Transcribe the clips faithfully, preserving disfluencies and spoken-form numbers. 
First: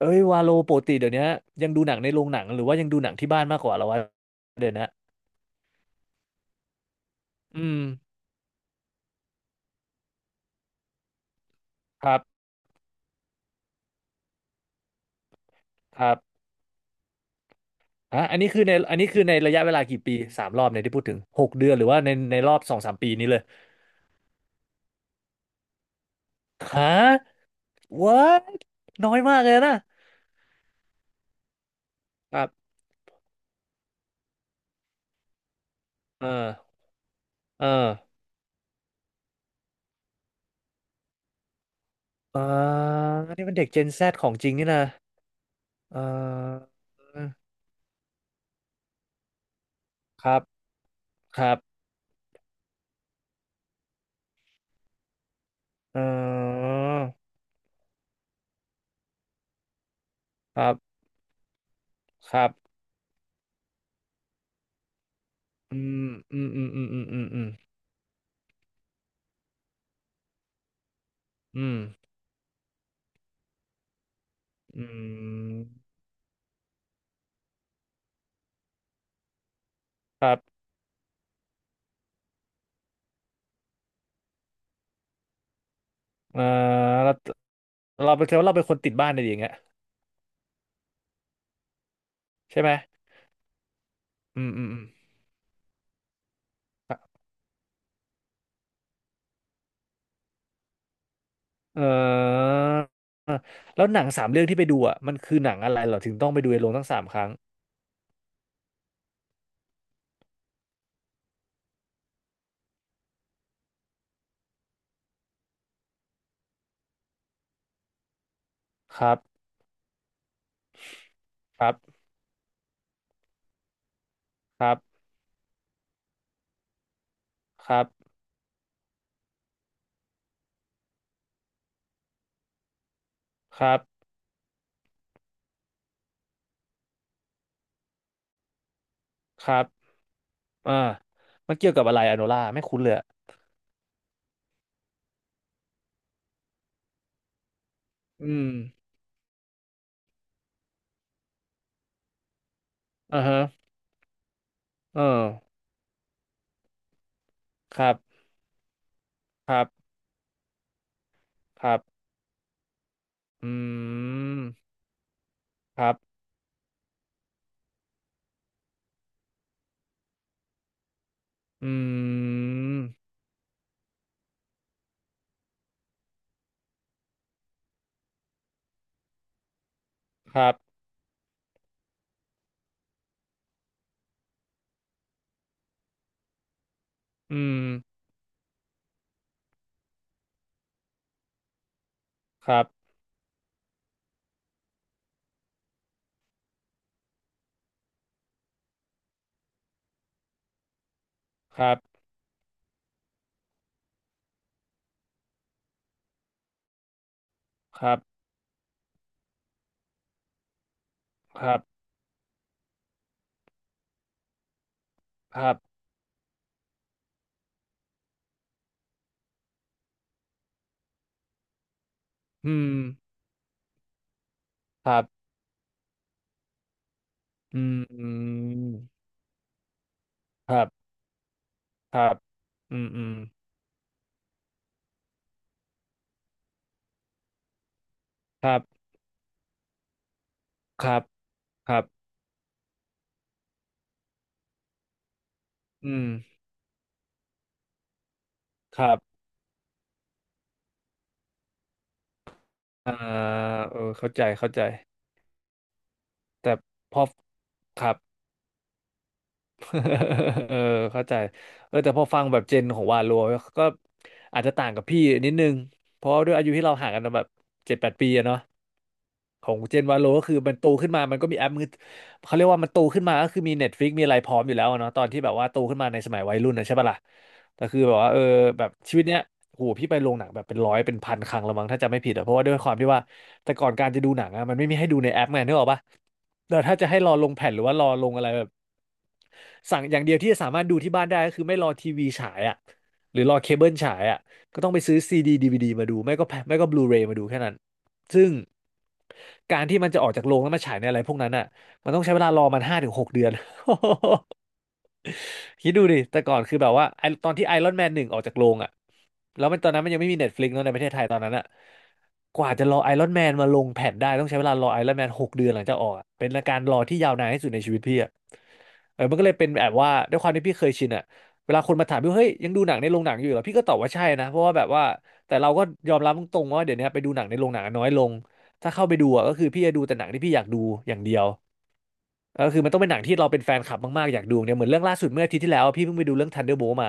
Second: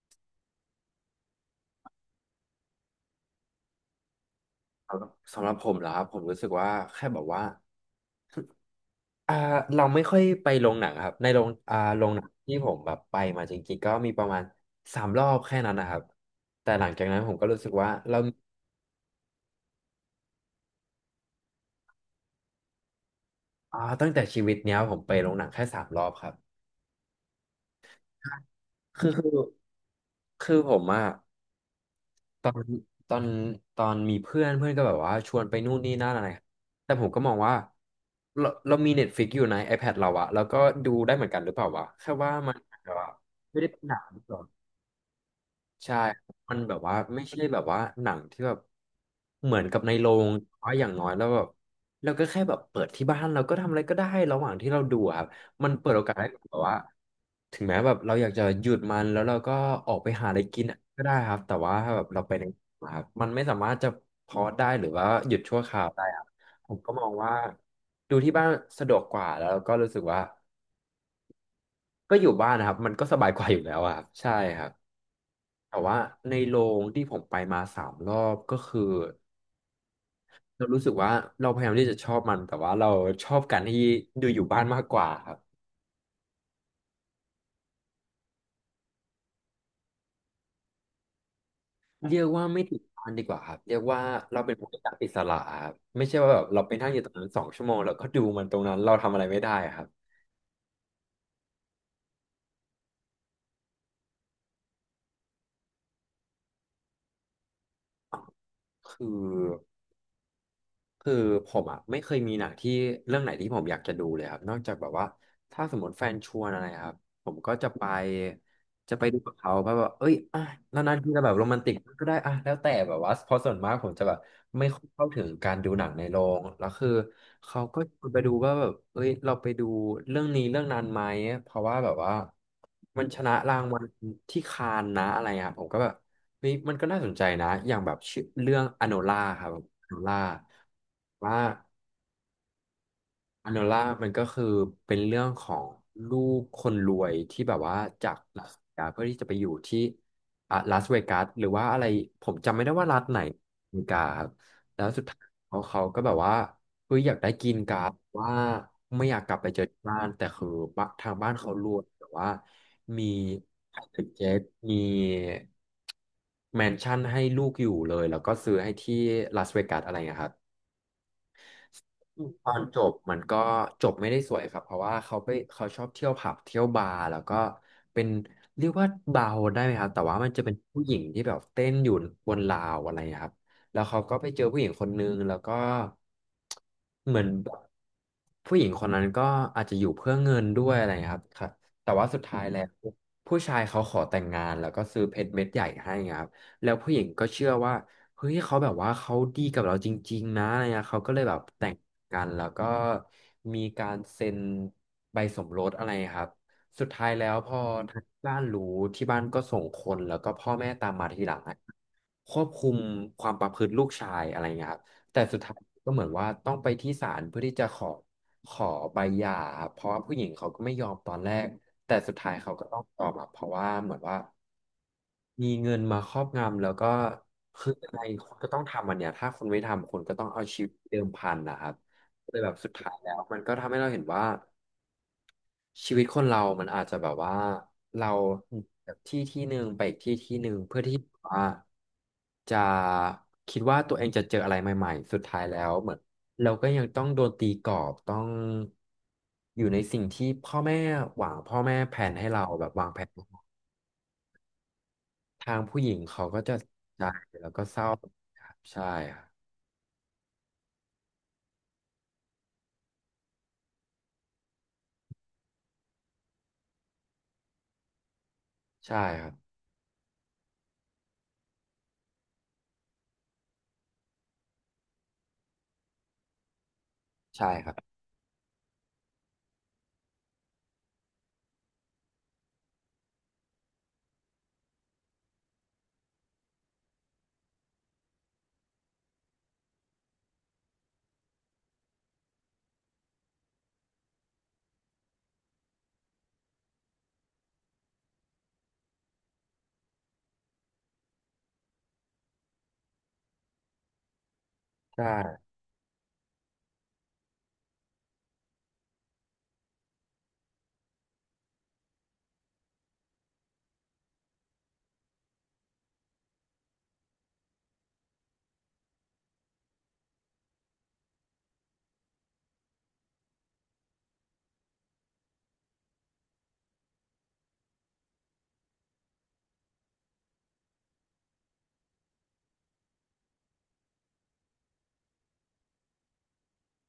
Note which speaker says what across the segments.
Speaker 1: เอ้ยวาโลปกติเดี๋ยวนี้ยังดูหนังในโรงหนังหรือว่ายังดูหนังที่บ้านมากกว่าเหราวะเดี๋ยวนะ
Speaker 2: สำหรับผมเหรอครับผมรู้สึกว่าแค่แบบว่า
Speaker 1: อืม
Speaker 2: อ่าเราไม่ค่อยไปโรงหนังครับในโรงอ่าโร
Speaker 1: ค
Speaker 2: ง
Speaker 1: รั
Speaker 2: หนัง
Speaker 1: บ
Speaker 2: ที่ผมแบบไปมาจริงๆก็มีประมาณสามรอบแค่นั้นนะครั
Speaker 1: ค
Speaker 2: บ
Speaker 1: รับ
Speaker 2: แต่หลังจากนั้นผมก็รู้สึกว่าเรา
Speaker 1: อ่ะอันนี้คือในอันนี้คือในระยะเวลากี่ปีสามรอบเนี่ยที่พูดถึงหกเดือนหรือว่าในในรอบสองสามปีนี้เลย
Speaker 2: อ่าตั้งแต่ชีวิตเนี้ยผมไปโรงหนังแค่สามรอบครับ
Speaker 1: ฮะ what
Speaker 2: คื
Speaker 1: น้
Speaker 2: อ
Speaker 1: อย
Speaker 2: คือ
Speaker 1: มากเลยนะ
Speaker 2: คือผมอะ
Speaker 1: ค
Speaker 2: ต
Speaker 1: รั
Speaker 2: อน
Speaker 1: บ
Speaker 2: ตอนตอนมีเพื่อนเพื่อนก็แบบว่าชวนไปนู่นนี่นั่นอะ
Speaker 1: เอ
Speaker 2: ไร
Speaker 1: อ
Speaker 2: แต่ผมก็มองว่า
Speaker 1: เออ
Speaker 2: เราเรามีเน็ตฟิกอยู่ใน iPad เราอะแล้วก็ดูได้เหมือนกันหรือเปล่าวะแค่ว่า
Speaker 1: อ่า
Speaker 2: มันแบบว่า
Speaker 1: นี่มัน
Speaker 2: ไม่
Speaker 1: เด็
Speaker 2: ได้
Speaker 1: ก
Speaker 2: เป็น
Speaker 1: Gen
Speaker 2: หนั
Speaker 1: Z
Speaker 2: ง
Speaker 1: ของจริงนี่นะ
Speaker 2: ใช่
Speaker 1: เออ
Speaker 2: มันแบบว่าไม่ใช่แบบว่าหนังที่แบบเหมือนกับในโร
Speaker 1: ค
Speaker 2: ง
Speaker 1: รับ
Speaker 2: แต่ว่าอย่างน้อยแล้ว
Speaker 1: ค
Speaker 2: แบบ
Speaker 1: รับ
Speaker 2: เราก็แค่แบบเปิดที่บ้านเราก็ทำอะไรก็ได้ระหว่างที่เราดูอะครับมันเปิด
Speaker 1: เ
Speaker 2: โอกาสให้แบบ
Speaker 1: ออ
Speaker 2: ว่าถึงแม้แบบเราอยากจะหยุดมันแล้วเราก็ออกไปหาอะไร
Speaker 1: ค
Speaker 2: กิน
Speaker 1: รับ
Speaker 2: ก็ได้ครับแต่ว่าถ้าแบบเราไป
Speaker 1: ค
Speaker 2: ใน
Speaker 1: รับ
Speaker 2: ครับมันไม่สามารถจะพอได้หรือว่าหยุดชั่วค
Speaker 1: อื
Speaker 2: ราวได้
Speaker 1: ม
Speaker 2: ครับ
Speaker 1: อืมอื
Speaker 2: ผ
Speaker 1: ม
Speaker 2: ม
Speaker 1: อืม
Speaker 2: ก็
Speaker 1: อื
Speaker 2: ม
Speaker 1: ม
Speaker 2: อง
Speaker 1: อืม
Speaker 2: ว่า
Speaker 1: อืม
Speaker 2: ดูที่บ้านสะดวกกว่าแล้วก็รู้สึกว่า
Speaker 1: อืม
Speaker 2: ก็อยู่บ้านนะครับมันก็สบายกว่าอยู่แล้วอะครับใช่ครับ
Speaker 1: อื
Speaker 2: แต่
Speaker 1: ม
Speaker 2: ว่าในโรงที่ผมไปมาสามรอบก็คือ
Speaker 1: ครับ
Speaker 2: เรารู้สึกว่าเราพยายามที่จะชอบมันแต่ว่าเราชอบการที่ดูอยู่บ้านมากกว่าครับ
Speaker 1: เออเราเราเป็นแค่ว่าเราเป็นคนติดบ้านอะไรอย่างเงี้ย
Speaker 2: เรียกว่า
Speaker 1: ใช่
Speaker 2: ไม่
Speaker 1: ไหม
Speaker 2: ติดบ้านดีกว่าครับเรียกว่าเรา
Speaker 1: อืม
Speaker 2: เป็น
Speaker 1: อืม
Speaker 2: ผู้
Speaker 1: อืม
Speaker 2: จัดอิสระครับไม่ใช่ว่าแบบเราไปนั่งอยู่ตรงนั้นสองชั่วโมงแล้วก็ดูมันตรงนั้นเราทำอะไรไม่ได้ครับ
Speaker 1: เออแล้วหนังสามเรื่องที่ไปดูอ่ะมันคือหนังอะไรเหรอถึงต้องไปดูในโรงตั้งสามครั้ง
Speaker 2: คือ คือผมอ่ะไม่เคยมีหนังที่เรื่องไหนที่ผมอยากจะดูเลยครับนอกจากแบบว่าถ้าสมมติแฟนชวนอะไรครับผมก็จะไปจะ
Speaker 1: ค
Speaker 2: ไป
Speaker 1: รั
Speaker 2: ดู
Speaker 1: บ
Speaker 2: กับเขาแบบว่าเอ้ยอ่ะนานๆทีจะแบบโรแมน
Speaker 1: ครั
Speaker 2: ติก
Speaker 1: บ
Speaker 2: ก็ได้อ่ะแล้วแต่แบบว่าเพราะส่วนมากผมจะแบบ
Speaker 1: ค
Speaker 2: ไม่
Speaker 1: รั
Speaker 2: ค่อย
Speaker 1: บ
Speaker 2: เข้าถึงการดูหนังในโรงแล้วคือเขา
Speaker 1: ค
Speaker 2: ก็
Speaker 1: รั
Speaker 2: ชวน
Speaker 1: บ
Speaker 2: ไปดูว่าแบบเอ้ยเราไปดูเรื่องนี้เรื่องนั้นไหมเพราะว่าแบบว่ามันชนะรา
Speaker 1: ค
Speaker 2: ง
Speaker 1: รั
Speaker 2: วั
Speaker 1: บ
Speaker 2: ลที่คานนะอะไรอ่ะผมก็แบบ เฮ้ยมันก็น่าสนใจนะอย่างแบบชื่อเรื่องอโนล่าค
Speaker 1: ค
Speaker 2: รับ
Speaker 1: รั
Speaker 2: อ
Speaker 1: บ
Speaker 2: โนล่า
Speaker 1: อ่า
Speaker 2: ว่า
Speaker 1: มันเกี่ยวกับอะไรอะโนล่าไม่คุ้นเลยอะ
Speaker 2: อันโนล่ามันก็คือเป็นเรื่องของลูกคนรวยที่แบบว่าจาก
Speaker 1: อื
Speaker 2: ลา
Speaker 1: ม
Speaker 2: สเวกัสเพื่อที่จะไปอยู่ที่อ่ะลาสเวกัสหรือว่าอะไรผมจำไม่ได้ว่ารัฐไหน
Speaker 1: อ่าฮะ
Speaker 2: อเมริกาครับแล้ว
Speaker 1: เอ
Speaker 2: สุดท้าย
Speaker 1: อ
Speaker 2: เขาเขาก็แบบว่าเฮ้ยอยากได้กิน
Speaker 1: ค
Speaker 2: การ์
Speaker 1: รั
Speaker 2: ด
Speaker 1: บ
Speaker 2: ว่าไม่อยากกลับไป
Speaker 1: ค
Speaker 2: เจ
Speaker 1: รั
Speaker 2: อที่
Speaker 1: บ
Speaker 2: บ้านแต่คือบ้านทางบ้านเขา
Speaker 1: ค
Speaker 2: ร
Speaker 1: รั
Speaker 2: ว
Speaker 1: บ
Speaker 2: ยแต่ว่ามี
Speaker 1: อื
Speaker 2: ไฮเทคเจ็ต
Speaker 1: ม
Speaker 2: มี
Speaker 1: ครับ
Speaker 2: แมนชั่นให้ลูกอยู่เลยแล้วก็ซื้อให้ที่ลาสเวกัสอะไรอย่างเงี้ยครับ
Speaker 1: อื
Speaker 2: ตอนจบ
Speaker 1: ม
Speaker 2: มันก็จบไม่ได้สวยครับเพราะว่าเขาไปเขาชอบเที่ยวผับเที่ยวบาร์แล้วก็เป็นเรียกว่าบาร์โฮสได้ไหมครับแต่ว่ามัน
Speaker 1: ค
Speaker 2: จะ
Speaker 1: รั
Speaker 2: เป็น
Speaker 1: บ
Speaker 2: ผู้หญิงที่แบบเต้นอยู่บนราวอะไรครับแล้วเขาก็ไปเจอผู้หญิงคนนึงแล้วก็เหมือน
Speaker 1: อื
Speaker 2: แบบ
Speaker 1: ม
Speaker 2: ผู้หญิงคนนั้นก็อาจจะอยู่เพื่อเงินด้วยอะไรครับครับแต่ว่าสุดท้าย
Speaker 1: ค
Speaker 2: แล้
Speaker 1: รั
Speaker 2: ว
Speaker 1: บ
Speaker 2: ผู้ชายเขาขอแต่งงานแล้วก็ซื้อเพชรเม็ดใหญ่ให้ครับแล้วผู้หญิงก็เชื่อว่า เฮ้ยเขาแบบว่าเขาดีกับเราจริงๆนะอะไรเงี้ยเขาก็เลยแบบ
Speaker 1: ค
Speaker 2: แต่
Speaker 1: รั
Speaker 2: ง
Speaker 1: บ
Speaker 2: กันแล้วก็มีการเซ็นใบสมรสอะไรครับสุดท้ายแล้วพอ
Speaker 1: ครั
Speaker 2: ทาง
Speaker 1: บ
Speaker 2: บ้านรู้ที่บ้านก็ส่งคนแล้วก็พ่อแม่ตามมาทีหลั
Speaker 1: ครับ
Speaker 2: ง
Speaker 1: ครั
Speaker 2: อะ
Speaker 1: บ
Speaker 2: ควบคุมความประพฤติลูกชายอะไรเงี้ยครับแต่สุ
Speaker 1: ค
Speaker 2: ด
Speaker 1: รั
Speaker 2: ท้าย
Speaker 1: บ
Speaker 2: ก็เหมือนว่าต้องไปที่ศาลเพื่อที่จะขอขอใบหย่าครับเพราะว่าผู้หญิงเขาก็ไม่ยอมตอนแรกแต่สุดท้าย
Speaker 1: อื
Speaker 2: เขาก็
Speaker 1: ม
Speaker 2: ต้องยอมอะเพราะว่าเหมือนว่า
Speaker 1: ครับ
Speaker 2: มีเงินมาครอบงำแล้วก็
Speaker 1: อื
Speaker 2: คือ
Speaker 1: ม
Speaker 2: อะไร
Speaker 1: อื
Speaker 2: คุณก็ต้อง
Speaker 1: ม
Speaker 2: ทำอันเนี้ยถ้าคุณไม่ทำคุณก็ต้องเอา
Speaker 1: ค
Speaker 2: ชี
Speaker 1: รั
Speaker 2: วิต
Speaker 1: บ
Speaker 2: เดิมพันนะครับ
Speaker 1: ครับ
Speaker 2: เลยแบบสุด
Speaker 1: อืม
Speaker 2: ท้าย
Speaker 1: อื
Speaker 2: แล้
Speaker 1: ม
Speaker 2: วมันก็ทำให้เราเห็นว่าชีวิตคนเรามันอาจจะแบบว่าเรา
Speaker 1: ครับ
Speaker 2: จากที่ที่หนึ่งไปอีกที่ที่หนึ่งเพื่อ
Speaker 1: ค
Speaker 2: ที่
Speaker 1: รับ
Speaker 2: ว่า
Speaker 1: ครับ
Speaker 2: จะคิดว่าตัวเองจะเจออะไรใหม่ๆสุดท้ายแล้วเหมือ
Speaker 1: อื
Speaker 2: น
Speaker 1: ม
Speaker 2: เราก็ยังต้องโดนตีกรอบต้อง
Speaker 1: ครับ
Speaker 2: อยู่ในสิ่งที่พ่อแม่หวังพ่อแม่แผนให้เราแบบวาง
Speaker 1: อ่า
Speaker 2: แผน
Speaker 1: เออเข้าใจเข้าใจ
Speaker 2: ทางผู้หญิงเขาก็จะ
Speaker 1: แต่พ
Speaker 2: ใจ
Speaker 1: อ
Speaker 2: แล้วก็เศ
Speaker 1: ค
Speaker 2: ร้า
Speaker 1: รับ
Speaker 2: ครับใช่ครับ
Speaker 1: เออ เข้าใจเออแต่พอฟังแบบเจนของวาโลก็อาจจะต่างกับพี่นิดนึง เพราะว่าด้วยอายุที่เราห่างกันแบบเจ็ดแปดปีอะเนาะ
Speaker 2: ใช่ครับ
Speaker 1: ของเจนวาโลก็คือมันโตขึ้นมามันก็มีแอปมือเขาเรียกว่ามันโตขึ้นมาก็คือมี Netflix มีอะไรพร้อมอยู่แล้วอะเนาะตอนที่แบบว่าโตขึ้นมาในสมัยวัยรุ่นนะใช่ปะล่ะ
Speaker 2: ใช่
Speaker 1: แต่
Speaker 2: ครั
Speaker 1: คือ
Speaker 2: บ
Speaker 1: แบบว่าเออแบบชีวิตเนี้ยโหพี่ไปโรงหนังแบบเป็นร้อยเป็นพันครั้งและมั้งถ้าจำไม่ผิดอะเพราะว่าด้วยความที่ว่าแต่ก่อนการจะดูหนังอะมันไม่มีให้ดูในแอปไงนึกออกปะแต่ถ้าจะให้รอลงแผ่นหรือว่ารอลงอะไรแบบสั่งอย่างเดียวที่จะสามารถดูที่บ้านได้ก็คือไม่รอทีวีฉายอะหรือรอเคเบิลฉายอะก็ต้องไปซื้อซีดีดีวีดีมาดูไม่ก็แผ่นไม่ก็บลูเรย์มาดูแค่นั้น ซึ่งการที่มันจะออกจากโรงแล้วมาฉายในอะไรพวกนั้นอ่ะมันต้องใช้เวลารอมันห้าถึงหกเดือน
Speaker 2: ใช่
Speaker 1: คิดดูดิแต่ก่อนคือแบบว่าไอตอนที่ไอรอนแมนหนึ่งออกจากโรงอ่ะแล้วมันตอนนั้นมันยังไม่มีเน็ตฟลิกซ์เนอะในประเทศไทยตอนนั้นอ่ะกว่าจะรอไอรอนแมนมาลงแผ่นได้ต้องใช้เวลารอไอรอนแมนหกเดือนหลังจากออกอะเป็นการรอที่ยาวนานที่สุดในชีวิตพี่อะ เออมันก็เลยเป็นแบบว่าด้วยความที่พี่เคยชินอะเวลาคนมาถามพี่ว่าเฮ้ยยังดูหนังในโรงหนังอยู่เหรอพี่ก็ตอบว่าใช่นะเพราะว่าแบบว่าแต่เราก็ยอมรับตรงๆว่าเดี๋ยวนี้ไปดูหนังในโรงหนังน้อยลง ถ้าเข้าไปดูอะก็คือพี่จะดูแต่หนังที่พี่อยากดูอย่างเดียวก็คือมันต้องเป็นหนังที่เราเป็นแฟนคลับมากๆอยากดูเนี่ยเหมือนเรื่องล่าสุดเมื่ออาทิตย์ที่แล้วอะพี่เพิ่งไปดูเรื่อง Thunderbolt มา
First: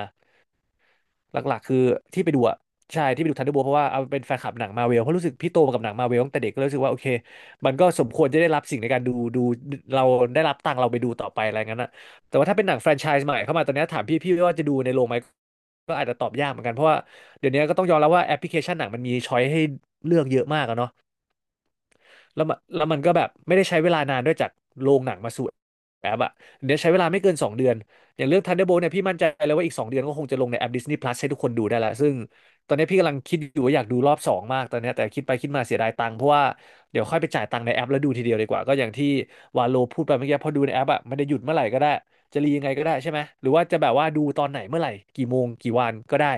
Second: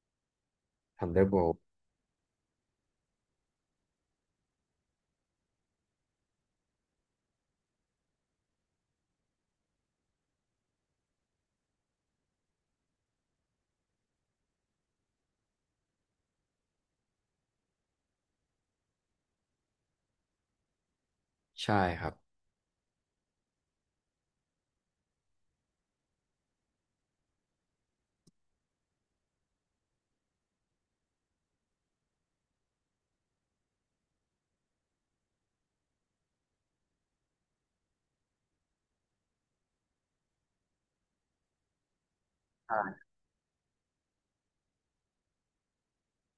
Speaker 1: หลั
Speaker 2: Thunderbolt
Speaker 1: กๆคือที่ไปดูอะใช่ที่ไปดูทันเดอร์โบเพราะว่าเอาเป็นแฟนคลับหนังมาเวลเพราะรู้สึกพี่โตมากับหนังมาเวลตั้งแต่เด็กก็เลยรู้สึกว่าโอเคมันก็สมควรจะได้รับสิ่งในการดูดูเราได้รับตังค์เราไปดูต่อไปอะไรงั้นอะแต่ว่าถ้าเป็นหนังแฟรนไชส์ใหม่เข้ามาตอนนี้ถามพี่พี่ว่าจะดูในโรงไหมก็อาจจะตอบยากเหมือนกันเพราะว่าเดี๋ยวนี้ก็ต้องยอมรับว่าแอปพลิเคชันหนังมันมีช้อยให้เลือกเยอะมากอะเนาะ
Speaker 2: ใช่ครับ
Speaker 1: แล้วมันแล้วมันก็แบบไม่ได้ใช้เวลานานด้วยจากโรงหนังมาสู่แอปอะเดี๋ยวใช้เวลาไม่เกินสองเดือน อย่างเรื่อง Thunderbolt เนี่ยพี่มั่นใจเลยว่าอีกสองเดือนก็คงจะลงในแอป Disney Plus ให้ทุกคนดูได้ละซึ่งตอนนี้พี่กำลังคิดอยู่ว่าอยากดูรอบสองมากตอนนี้แต่คิดไปคิดมาเสียดายตังค์เพราะว่าเดี๋ยวค่อยไปจ่ายตังค์ในแอปแล้วดูทีเดียวดีกว่าก็อย่างที่วาโลพูดไปเมื่อกี้พอดูในแอปอะมันจะหยุดเมื่อไหร่ก็ได้จะรียังไงก็ได้ใช่ไหมหรือว่าจะแบบว่าดูตอนไหนเมื่อไหร่กี่โมงกี่วันก็ได้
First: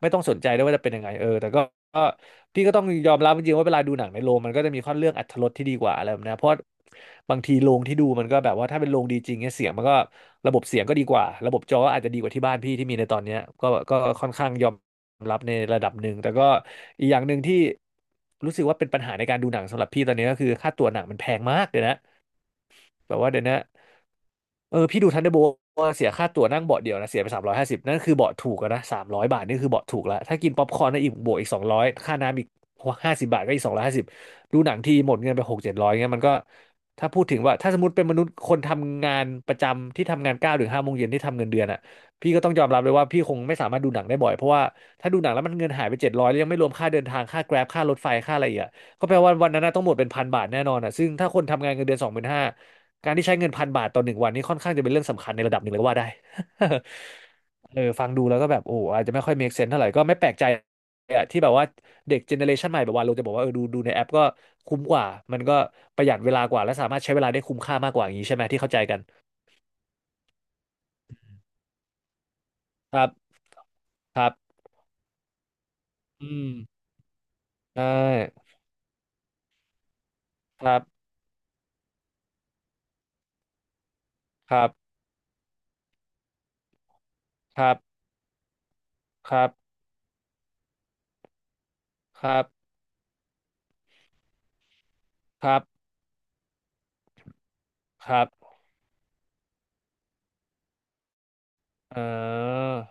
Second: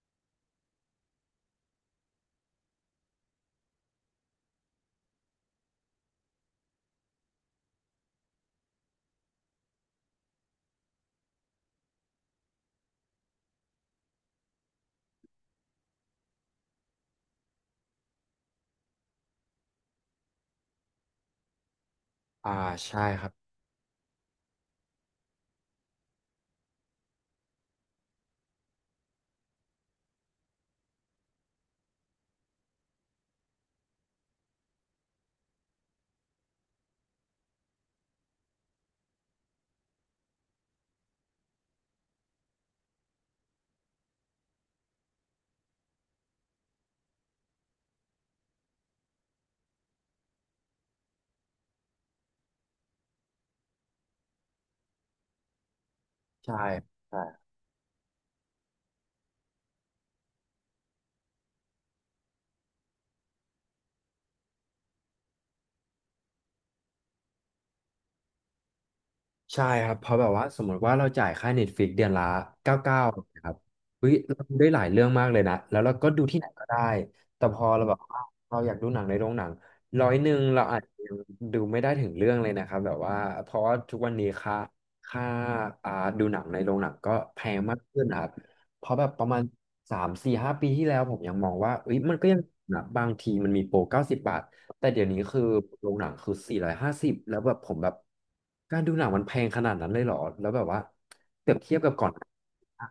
Speaker 1: ไม่ต้องสนใจด้วยว่าจะเป็นยังไงเออแต่ก็ก็ พี่ก็ต้องยอมรับจริงๆว่าเวลาดูหนังในโรงมันก็จะมีข้อเรื่องอรรถรสที่ดีกว่าอะไรแบบเนี้ยเพราะบางทีโรงที่ดูมันก็แบบว่าถ้าเป็นโรงดีจริงเนี่ยเสียงมันก็ระบบเสียงก็ดีกว่าระบบจอก็อาจจะดีกว่าที่บ้านพี่ที่มีในตอนเนี้ยก็ก็ค่อนข้างยอมรับในระดับหนึ่งแต่ก็อีกอย่างหนึ่งที่รู้สึกว่าเป็นปัญหาในการดูหนังสำหรับพี่ตอนนี้ก็คือค่าตั๋วหนังมันแพงมากเลยนะ
Speaker 2: อ่าใช่
Speaker 1: แบบ
Speaker 2: ครั
Speaker 1: ว่า
Speaker 2: บ
Speaker 1: เดี๋ยวนะเออพี่ดูทันเดอร์โบว่าเสียค่าตั๋วนั่งเบาะเดียวนะเสียไปสามร้อยห้าสิบนั่นคือเบาะถูกแล้วนะสามร้อยบาทนี่คือเบาะถูกแล้ว ถ้ากินป๊อปคอร์นนะอีกบวกอีกสองร้อยค่าน้ำอีกห้าสิบบาทก็อีกสองร้อยห้าสิบดูหนังทีหมดเงินไปหกเจ็ดร้อยเงี้ยมันก็ถ้าพูดถึงว่าถ้าสมมติเป็นมนุษย์คนทำงานประจำที่ทำงานเก้าโมงถึงห้าโมงเย็นที่ทำเงินเดือนอ่ะพี่ก็ต้องยอมรับเลยว่าพี่คงไม่สามารถดูหนังได้บ่อยเพราะว่าถ้าดูหนังแล้วมันเงินหายไปเจ็ดร้อยแล้วยังไม่รวมค่าเดินทางค่าแกร็บค่ารถไฟค่าอะไรอีกอะก็แปลว่าวันนั้นน่ะต้องหมดเป็นพันบาทแน่นอนอ่ะซึ่งถ้าคนทำงานเงินเดือนสองหมื่นห้า การที่ใช้เงินพันบาทต่อหนึ่งวันนี่ค่อนข้างจะเป็นเรื่องสำคัญในระดับหนึ่งเลยก็ว่าได้
Speaker 2: ใช่ใช่
Speaker 1: เออฟังดูแล้วก็แบบโอ้อาจจะไม่ค่อย make sense เท่าไหร่ก็ไม่แปลกใจอะที่แบบว่าเด็กเจเนอเรชันใหม่แบบว่าเราจะบอกว่าเออดูดูในแอปก็คุ้มกว่ามันก็ประหยัดเวลากว่าและสามารถใช้เวลาได้คุ้มค่ามากกว่าอย่างนี้ใช่ไหมที่เข้าใจกัน
Speaker 2: ใช่ครับเพราะแบบว่าสมมติว่าเราจ่ายค่า Netflix เดือนละเก
Speaker 1: ค
Speaker 2: ้า
Speaker 1: รับ
Speaker 2: สิบเก้าครับเฮ้ย
Speaker 1: ครั
Speaker 2: เรา
Speaker 1: บ
Speaker 2: ดูได้หลายเรื่องมากเลยนะแล้วเราก็ดู
Speaker 1: อื
Speaker 2: ที่ไหน
Speaker 1: ม
Speaker 2: ก็ได้แต่พอ
Speaker 1: ใช
Speaker 2: เราแบบว่า
Speaker 1: ่
Speaker 2: เราอยากดูหนังในโรงหนังร้อยหนึ่งเรา
Speaker 1: ครั
Speaker 2: อาจจะ
Speaker 1: บ
Speaker 2: ยังดูไม่ได้ถึงเรื่องเลยนะครับแบบว่าเพราะว่าทุกวันนี้
Speaker 1: ค
Speaker 2: ค่า
Speaker 1: รับ
Speaker 2: ค่าอ่าดูหนังในโรงหนังก็แพง
Speaker 1: ครั
Speaker 2: มา
Speaker 1: บ
Speaker 2: กขึ้นนะครับเพราะแบบประ
Speaker 1: ค
Speaker 2: มาณ
Speaker 1: รับ
Speaker 2: สามสี่ห้าปีที่แล้วผมยังมองว่าเอ้ยมัน
Speaker 1: ค
Speaker 2: ก็ยั
Speaker 1: รั
Speaker 2: ง
Speaker 1: บ
Speaker 2: นะบางทีมันมีโปรเก้าสิบบาท แต่เดี๋ยวนี้คือ
Speaker 1: ครับ
Speaker 2: โรงหนังคือสี่ร้อยห้าสิบแล้วแบบผมแบบ
Speaker 1: ครับ
Speaker 2: การดูหนังมันแพงขนาดนั้นเลยเหรอแล้วแบบว่าเปรียบเทียบกับ
Speaker 1: เอ
Speaker 2: ก่อน
Speaker 1: อ
Speaker 2: อะ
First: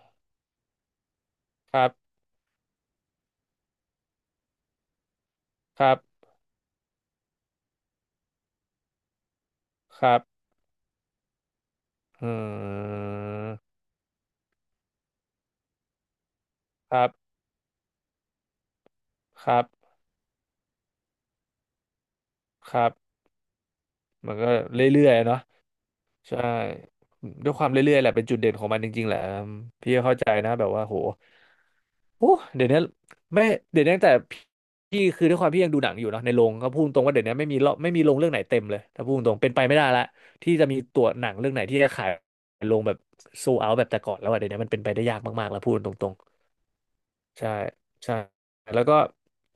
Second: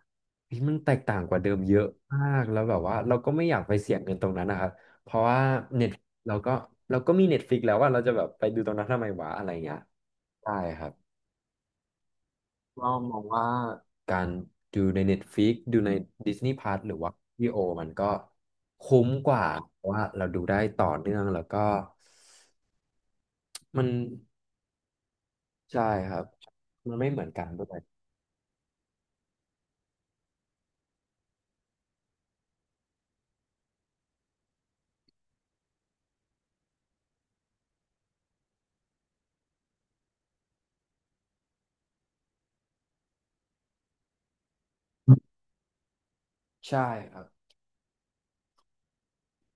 Speaker 2: เฮ้ยมันแตกต่างกว่าเดิมเย
Speaker 1: ค
Speaker 2: อะ
Speaker 1: รับ
Speaker 2: มากแล้วแบบว่าเราก็ไม่อยากไปเสี่ยงเงินตรงนั้นนะครับเพราะว่า
Speaker 1: ค
Speaker 2: เน็ต
Speaker 1: รับ
Speaker 2: เราก็เราก็มีเน็ตฟิกแล้วว่าเราจะแบบไปดูตรงนั้นทำไมวะอะไรเงี้ย
Speaker 1: ครับ
Speaker 2: ใช่ครับ
Speaker 1: เอ
Speaker 2: ก็
Speaker 1: อ
Speaker 2: มองว่าการดูใน Netflix ดูใน Disney Plus หรื
Speaker 1: ค
Speaker 2: อ
Speaker 1: รั
Speaker 2: ว่า
Speaker 1: บ
Speaker 2: วิโอมันก็คุ้มกว่า
Speaker 1: ครั
Speaker 2: เพราะ
Speaker 1: บ
Speaker 2: ว่าเราดูได้ต่อเนื่องแล้วก็
Speaker 1: ครับ
Speaker 2: มัน
Speaker 1: มันก็เรื่อยๆเนาะ
Speaker 2: ใช่ครับ
Speaker 1: ใช่
Speaker 2: มันไม่เหมือนกัน
Speaker 1: ด้วยค
Speaker 2: ด้ว
Speaker 1: วาม
Speaker 2: ย
Speaker 1: เรื่อยๆแหละเป็นจุดเด่นของมันจริงๆแหละอืมพี่ก็เข้าใจนะแบบว่าโหโอ้เดี๋ยวนี้ไม่เดี๋ยวนี้ตั้งแต่พี่คือด้วยความพี่ยังดูหนังอยู่เนาะในโรงก็พูดตรงว่าเดี๋ยวนี้ไม่มีรอบไม่มีโรงเรื่องไหนเต็มเลยถ้าพูดตรงเป็นไปไม่ได้ละที่จะมีตัวหนังเรื่องไหนที่จะขายโรงแบบโซเอาแบบแต่ก่อนแล้วอะเดี๋ยวนี้มันเป็นไปได้ยากมากๆแล้วพูดตรง
Speaker 2: ใช่ครับ
Speaker 1: ใช่ใช่แล้วก็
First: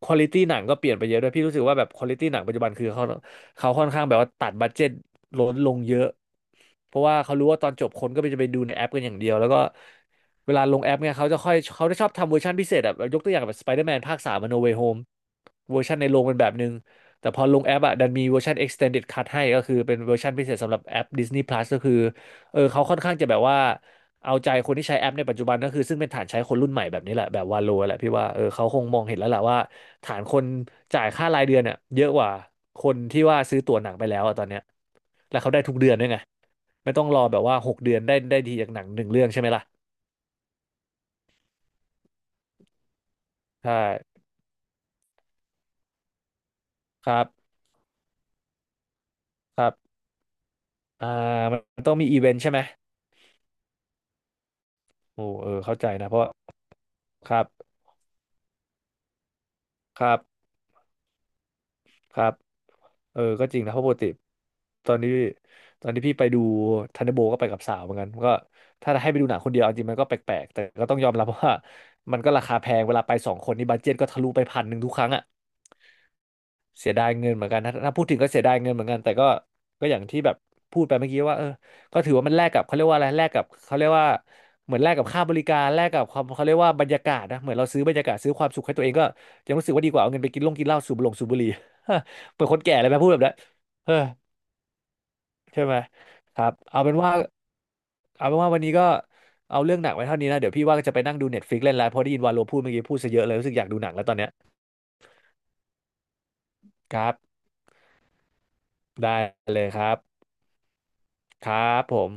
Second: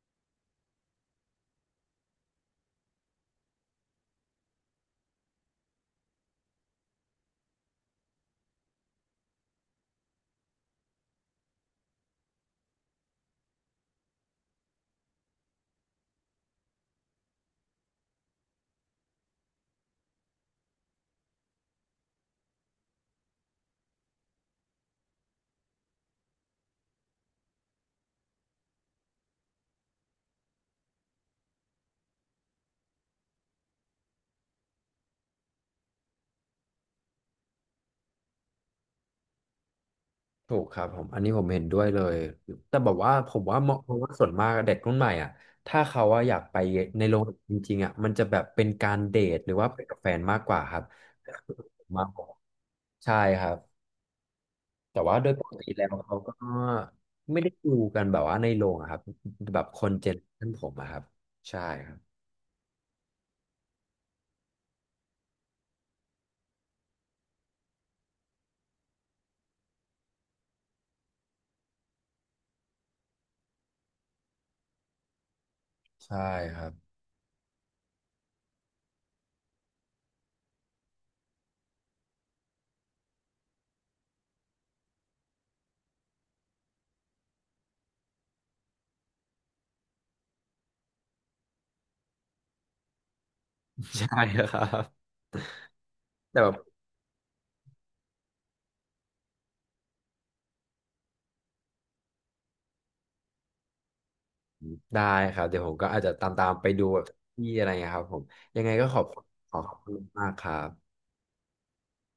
Speaker 1: ควอลิตี้หนังก็เปลี่ยนไปเยอะด้วยพี่รู้สึกว่าแบบควอลิตี้หนังปัจจุบันคือเขาเขาค่อนข้างแบบว่าตัดบัดเจ็ตลดลงเยอะเพราะว่าเขารู้ว่าตอนจบคนก็ไปจะไปดูในแอปกันอย่างเดียวแล้วก็เวลาลงแอปเนี่ยเขาจะค่อยเขาจะชอบทำเวอร์ชันพิเศษอะแบบยกตัวอย่างแบบสไปเดอร์แมนภาคสามโนเวโฮมเวอร์ชันในโรงเป็นแบบนึงแต่พอลงแอปอะดันมีเวอร์ชัน extended cut ให้ก็คือเป็นเวอร์ชันพิเศษสำหรับแอป ดิสนีย์พลัส ก็คือเออเขาค่อนข้างจะแบบว่า เอาใจคนที่ใช้แอปในปัจจุบันก็คือซึ่งเป็นฐานใช้คนรุ่นใหม่แบบนี้แหละแบบวาโลแหละพี่ว่าเออเขาคงมองเห็นแล้วแหละว่าฐานคนจ่ายค่ารายเดือนเนี่ยเยอะกว่าคนที่ว่าซื้อตั๋วหนังไปแล้วอะตอนเนี้ยแล้วเขาได้ทุกเดือนด้วยไงไม่ต้องรอแบบว่าหกเดือนได้ได้ทีจากหนังหนึ่งเรื่องใช่ไหมล่ะ
Speaker 2: ถูกครับผมอันนี้ผมเห็นด้วยเลยแต่แบบว่าผมว่าม
Speaker 1: ใช่
Speaker 2: องมองว่าส่วนมากเด็กรุ่นใหม่อ่ะถ้าเขาว่าอะอยากไปใน
Speaker 1: ค
Speaker 2: โร
Speaker 1: รั
Speaker 2: งจ
Speaker 1: บ
Speaker 2: ริงๆอ่ะมันจะแบบเป็นการเดทหรือ
Speaker 1: ค
Speaker 2: ว่า
Speaker 1: รั
Speaker 2: ไปกั
Speaker 1: บ
Speaker 2: บแฟนมากกว่าครับ
Speaker 1: อ่ามันต้อง
Speaker 2: มา
Speaker 1: มี
Speaker 2: ก
Speaker 1: อี
Speaker 2: ก
Speaker 1: เว
Speaker 2: ว่า
Speaker 1: นต์ใช่ไหม
Speaker 2: ใช่ครับแต่ว่า
Speaker 1: โอ้
Speaker 2: โดยป
Speaker 1: เออ
Speaker 2: กติ
Speaker 1: เข้า
Speaker 2: แล้
Speaker 1: ใจ
Speaker 2: ว
Speaker 1: นะเพ
Speaker 2: เขา
Speaker 1: ราะ
Speaker 2: ก็
Speaker 1: ค
Speaker 2: ไม่
Speaker 1: รั
Speaker 2: ได้ดู
Speaker 1: บ
Speaker 2: กันแบบว่าในโรงอะครับแบบคน
Speaker 1: ค
Speaker 2: เจ
Speaker 1: รั
Speaker 2: นท่า
Speaker 1: บ
Speaker 2: นผมอะครับใช่ครับ
Speaker 1: ครับ เออก็จริงนะ เพราะปกติตอนนี้ตอนที่พี่ไปดูทันเดอร์โบก็ไปกับสาวเหมือนกันก็ถ้าให้ไปดูหนังคนเดียวเอาจริงมันก็แปลกๆ แต่ก็ต้องยอมรับว่ามันก็ราคาแพงเวลาไปสองคนนี่บัดเจ็ตก็ทะลุไปพันหนึ่งทุกครั้งอ่ะ
Speaker 2: ใช่ครับ
Speaker 1: เสียดายเงินเหมือนกันนะถ้าพูดถึงก็เสียดายเงินเหมือนกันแต่ก็ก็อย่างที่แบบพูดไปเมื่อกี้ว่าเออก็ถือว่ามันแลกกับเขาเรียกว่าอะไรแลกกับเขาเรียกว่าเหมือนแลกกับค่าบริการแลกกับความเขาเรียกว่าบรรยากาศนะเหมือนเราซื้อบรรยากาศซื้อความสุขให้ตัวเองก็ยังรู้สึกว่าดีกว่าเอาเงินไปกินลงกินเหล้าสูบลงสูบบุหรี่ เปิดคนแก่เลยไหมพูดแบบนั้นเออ
Speaker 2: ใช่ครับ
Speaker 1: ใช่ไหมค
Speaker 2: แต่
Speaker 1: รั
Speaker 2: แบ
Speaker 1: บ
Speaker 2: บ
Speaker 1: เอาเป็นว่าเอาเป็นว่าวันนี้ก็เอาเรื่องหนักไว้เท่านี้นะเดี๋ยวพี่ว่าจะไปนั่งดูเน็ตฟลิกเล่นแล้วเพราะได้ยินวาโลพูดเมื่อกี้พูดซะเยอะเลยรู้สึกอยากดูหนังแล้วตอนเนี้ย
Speaker 2: ได้ครับเดี๋ยวผมก็อาจจะตามๆไปดู
Speaker 1: ค
Speaker 2: แบบ
Speaker 1: รับ
Speaker 2: ที่อะไรเงี้ยครับผมยังไงก็ขอบ
Speaker 1: ได้
Speaker 2: ขอ
Speaker 1: เลย
Speaker 2: ขอบ
Speaker 1: ค
Speaker 2: คุ
Speaker 1: รับ
Speaker 2: ณมากครับ
Speaker 1: ครับผม